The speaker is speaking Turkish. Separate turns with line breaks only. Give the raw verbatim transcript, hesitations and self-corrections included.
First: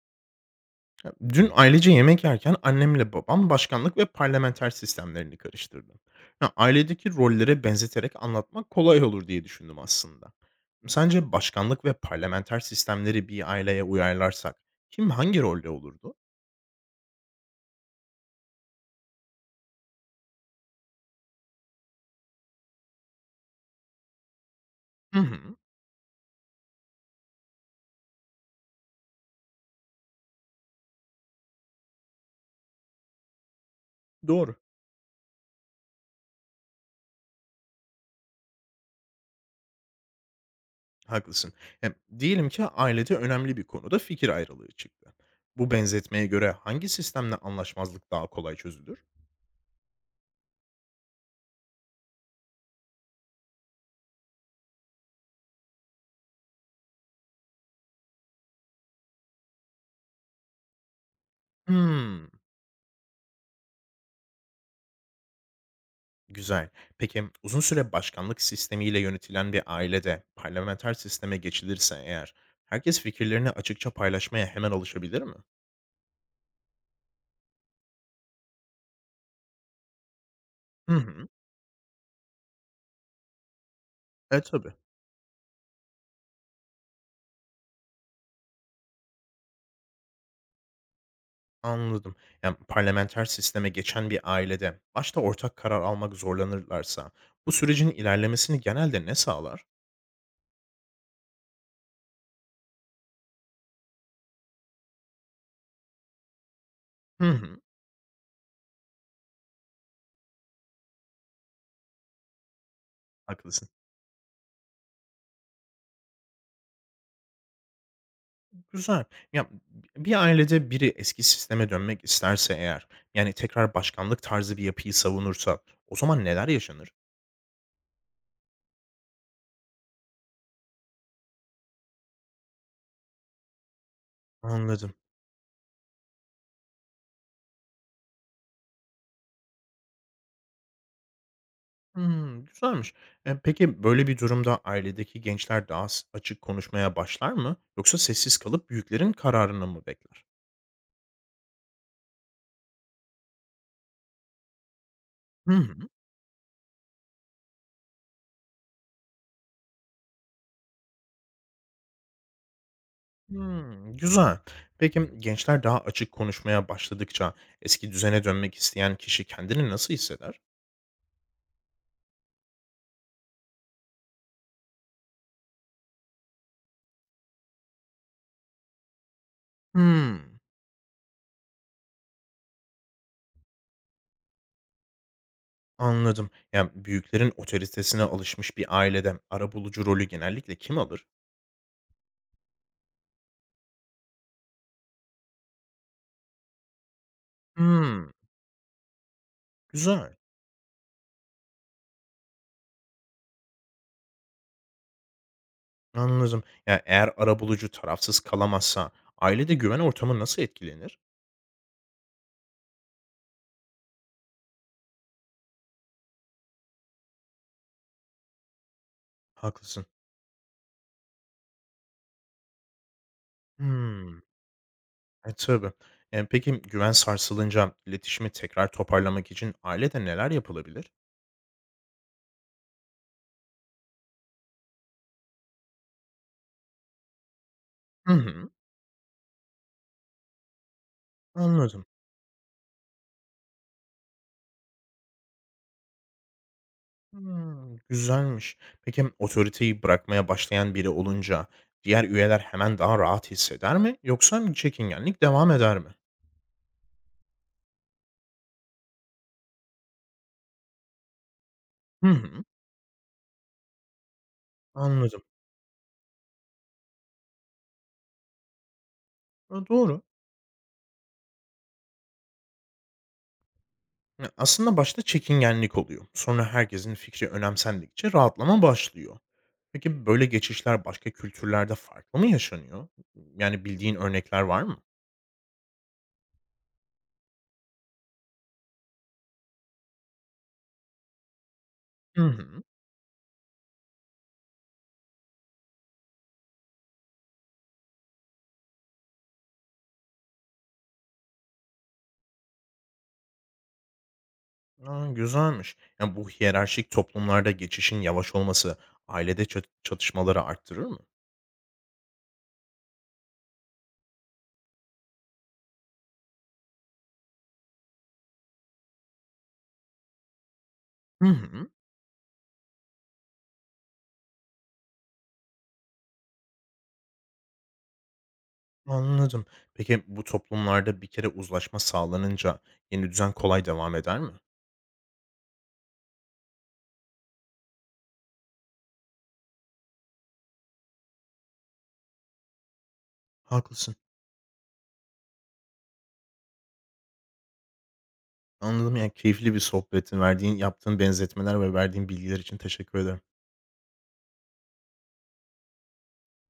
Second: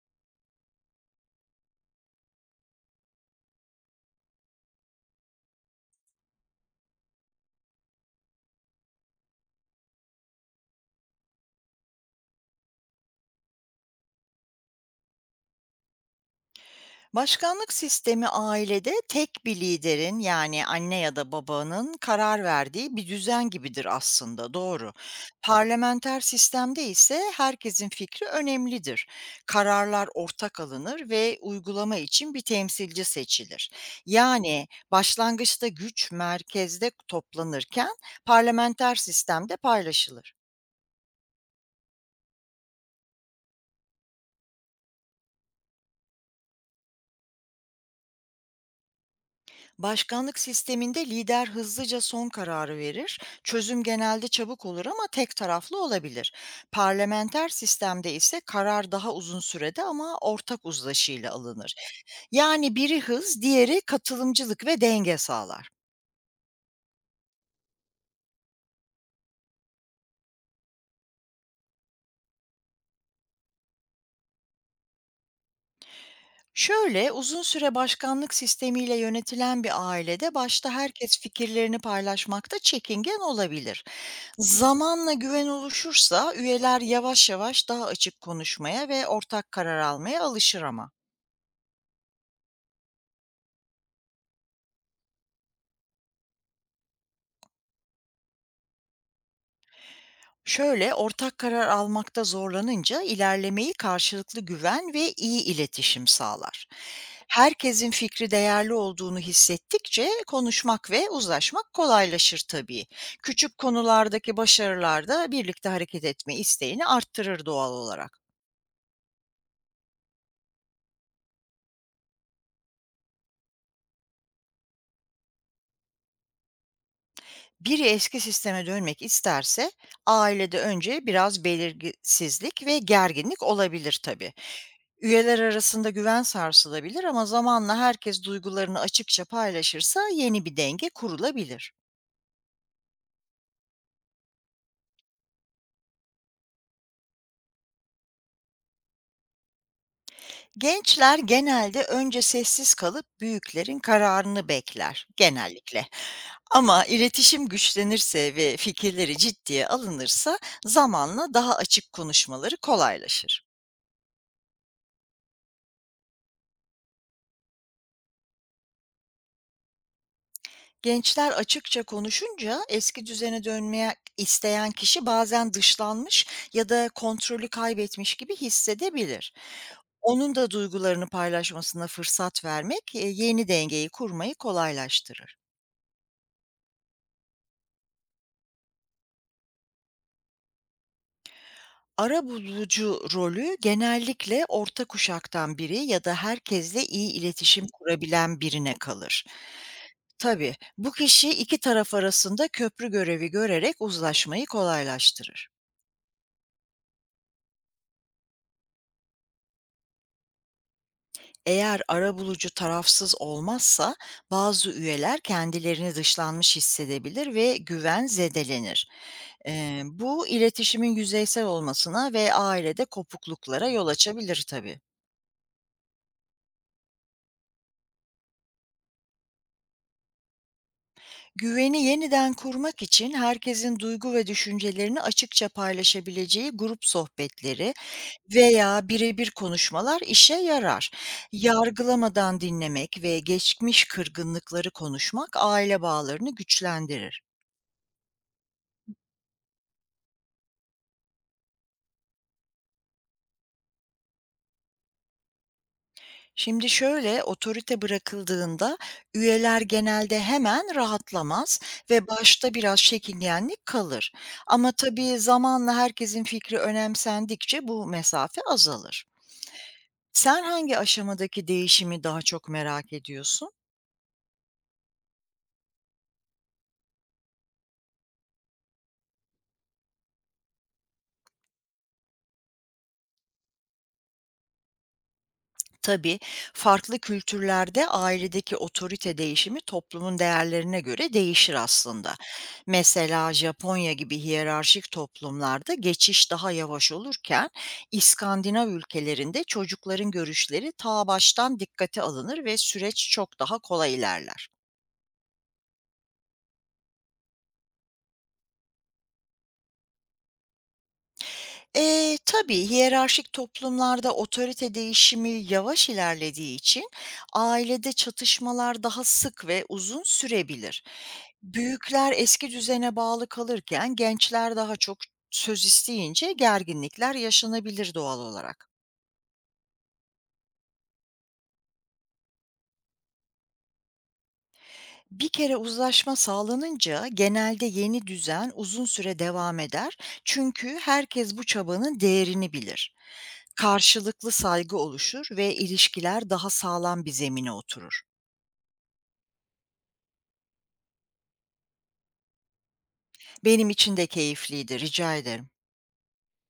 Ya, dün ailece yemek yerken annemle babam başkanlık ve parlamenter sistemlerini karıştırdı. Ya, ailedeki rollere benzeterek anlatmak kolay olur diye düşündüm aslında. Sence başkanlık ve parlamenter sistemleri bir aileye uyarlarsak kim hangi rolde olurdu?
Başkanlık sistemi ailede tek bir liderin, yani anne ya da babanın karar verdiği bir düzen gibidir aslında, doğru.
Hı hı,
Parlamenter sistemde ise herkesin fikri önemlidir. Kararlar ortak alınır ve uygulama için bir temsilci seçilir.
doğru.
Yani başlangıçta güç merkezde toplanırken parlamenter sistemde paylaşılır.
Haklısın. Ya, diyelim ki ailede önemli bir konuda fikir ayrılığı çıktı. Bu benzetmeye göre hangi sistemle anlaşmazlık daha kolay çözülür?
Başkanlık sisteminde lider hızlıca son kararı verir. Çözüm genelde çabuk olur ama tek taraflı olabilir. Parlamenter sistemde ise karar daha uzun sürede ama ortak uzlaşıyla alınır.
Hmm,
Yani biri hız, diğeri katılımcılık ve denge sağlar.
güzel. Peki uzun süre başkanlık sistemiyle yönetilen bir ailede parlamenter sisteme geçilirse eğer, herkes fikirlerini açıkça paylaşmaya hemen alışabilir mi?
Şöyle, uzun süre başkanlık sistemiyle yönetilen bir ailede başta
Hı
herkes
hı.
fikirlerini paylaşmakta çekingen olabilir.
E tabii.
Zamanla güven oluşursa üyeler yavaş yavaş daha açık konuşmaya ve ortak karar almaya alışır ama.
Anladım. Yani parlamenter sisteme geçen bir ailede başta ortak karar almak zorlanırlarsa bu sürecin ilerlemesini genelde ne sağlar?
Şöyle, ortak karar almakta zorlanınca ilerlemeyi karşılıklı güven ve iyi iletişim sağlar.
Hı hı.
Herkesin fikri değerli olduğunu hissettikçe konuşmak ve uzlaşmak kolaylaşır tabii. Küçük
Haklısın.
konulardaki başarılar da birlikte hareket etme isteğini arttırır doğal olarak.
Güzel. Ya, bir ailede biri eski sisteme dönmek isterse eğer, yani tekrar başkanlık tarzı bir yapıyı savunursa o zaman neler yaşanır?
Biri eski sisteme dönmek isterse, ailede önce biraz belirsizlik ve gerginlik olabilir tabii.
Anladım.
Üyeler arasında güven sarsılabilir ama zamanla herkes duygularını açıkça paylaşırsa yeni bir denge kurulabilir.
Hımm, güzelmiş. Eee, peki, böyle bir durumda ailedeki gençler daha s açık konuşmaya başlar mı yoksa sessiz kalıp büyüklerin kararını mı bekler?
Gençler genelde önce sessiz kalıp büyüklerin kararını bekler
Hı
genellikle.
hı.
Ama iletişim güçlenirse ve fikirleri ciddiye alınırsa zamanla daha açık konuşmaları kolaylaşır.
Hımm, güzel. Peki, gençler daha açık konuşmaya başladıkça eski düzene dönmek isteyen kişi kendini nasıl hisseder?
Gençler açıkça konuşunca eski düzene dönmeye isteyen kişi bazen dışlanmış ya da kontrolü kaybetmiş gibi hissedebilir. Onun
Hımm,
da duygularını paylaşmasına fırsat vermek, e, yeni dengeyi kurmayı kolaylaştırır.
anladım. Ya, büyüklerin otoritesine alışmış bir ailede arabulucu rolü genellikle kim alır?
Arabulucu rolü genellikle orta kuşaktan biri ya da herkesle iyi iletişim
Hımm,
kurabilen birine kalır.
güzel.
Tabii bu kişi iki taraf arasında köprü görevi görerek uzlaşmayı kolaylaştırır.
Anladım. Ya, eğer arabulucu tarafsız kalamazsa ailede güven ortamı nasıl etkilenir?
Eğer arabulucu tarafsız olmazsa, bazı üyeler kendilerini dışlanmış hissedebilir ve güven zedelenir. Eee,
Haklısın.
bu, iletişimin yüzeysel olmasına ve ailede kopukluklara yol
Hımm.
açabilir tabii.
E, tabii. Eee, peki güven sarsılınca iletişimi tekrar toparlamak için ailede neler yapılabilir?
Güveni yeniden kurmak için herkesin duygu ve düşüncelerini açıkça paylaşabileceği grup sohbetleri
Hı hı.
veya birebir konuşmalar işe yarar.
Anladım.
Yargılamadan dinlemek ve geçmiş kırgınlıkları konuşmak aile bağlarını güçlendirir.
Hımm, güzelmiş. Peki otoriteyi bırakmaya başlayan biri olunca diğer üyeler hemen daha rahat hisseder mi yoksa çekingenlik devam eder mi?
Şimdi şöyle, otorite bırakıldığında üyeler genelde hemen rahatlamaz ve
Hı hı.
başta biraz çekingenlik kalır. Ama tabii
Anladım.
zamanla herkesin fikri önemsendikçe bu mesafe azalır.
E, doğru.
Sen hangi aşamadaki değişimi daha çok merak ediyorsun?
Ya, aslında başta çekingenlik oluyor. Sonra herkesin fikri önemsendikçe rahatlama başlıyor. Peki böyle geçişler başka kültürlerde farklı mı yaşanıyor? Yani bildiğin örnekler var mı?
Tabii, farklı kültürlerde ailedeki otorite değişimi toplumun değerlerine göre değişir aslında.
Hı hı.
Mesela Japonya gibi hiyerarşik toplumlarda geçiş daha yavaş olurken, İskandinav ülkelerinde çocukların görüşleri ta baştan dikkate alınır ve süreç çok daha kolay ilerler.
Aa, güzelmiş. Yani bu hiyerarşik toplumlarda geçişin yavaş olması ailede çat- çatışmaları arttırır mı?
Eee, tabii, hiyerarşik toplumlarda otorite değişimi yavaş ilerlediği için ailede çatışmalar daha sık ve uzun sürebilir.
Hı hı.
Büyükler eski düzene bağlı kalırken gençler daha çok söz isteyince gerginlikler yaşanabilir doğal olarak.
Anladım. Peki bu toplumlarda bir kere uzlaşma sağlanınca yeni düzen kolay devam eder mi?
Bir kere uzlaşma sağlanınca genelde yeni düzen uzun süre devam eder. Çünkü herkes bu çabanın değerini bilir.
Haklısın.
Karşılıklı saygı oluşur ve ilişkiler daha sağlam bir zemine oturur.
Anladım. Yani, keyifli bir sohbetin verdiğin yaptığın benzetmeler ve verdiğin bilgiler için teşekkür ederim.
Benim için de keyifliydi, rica ederim.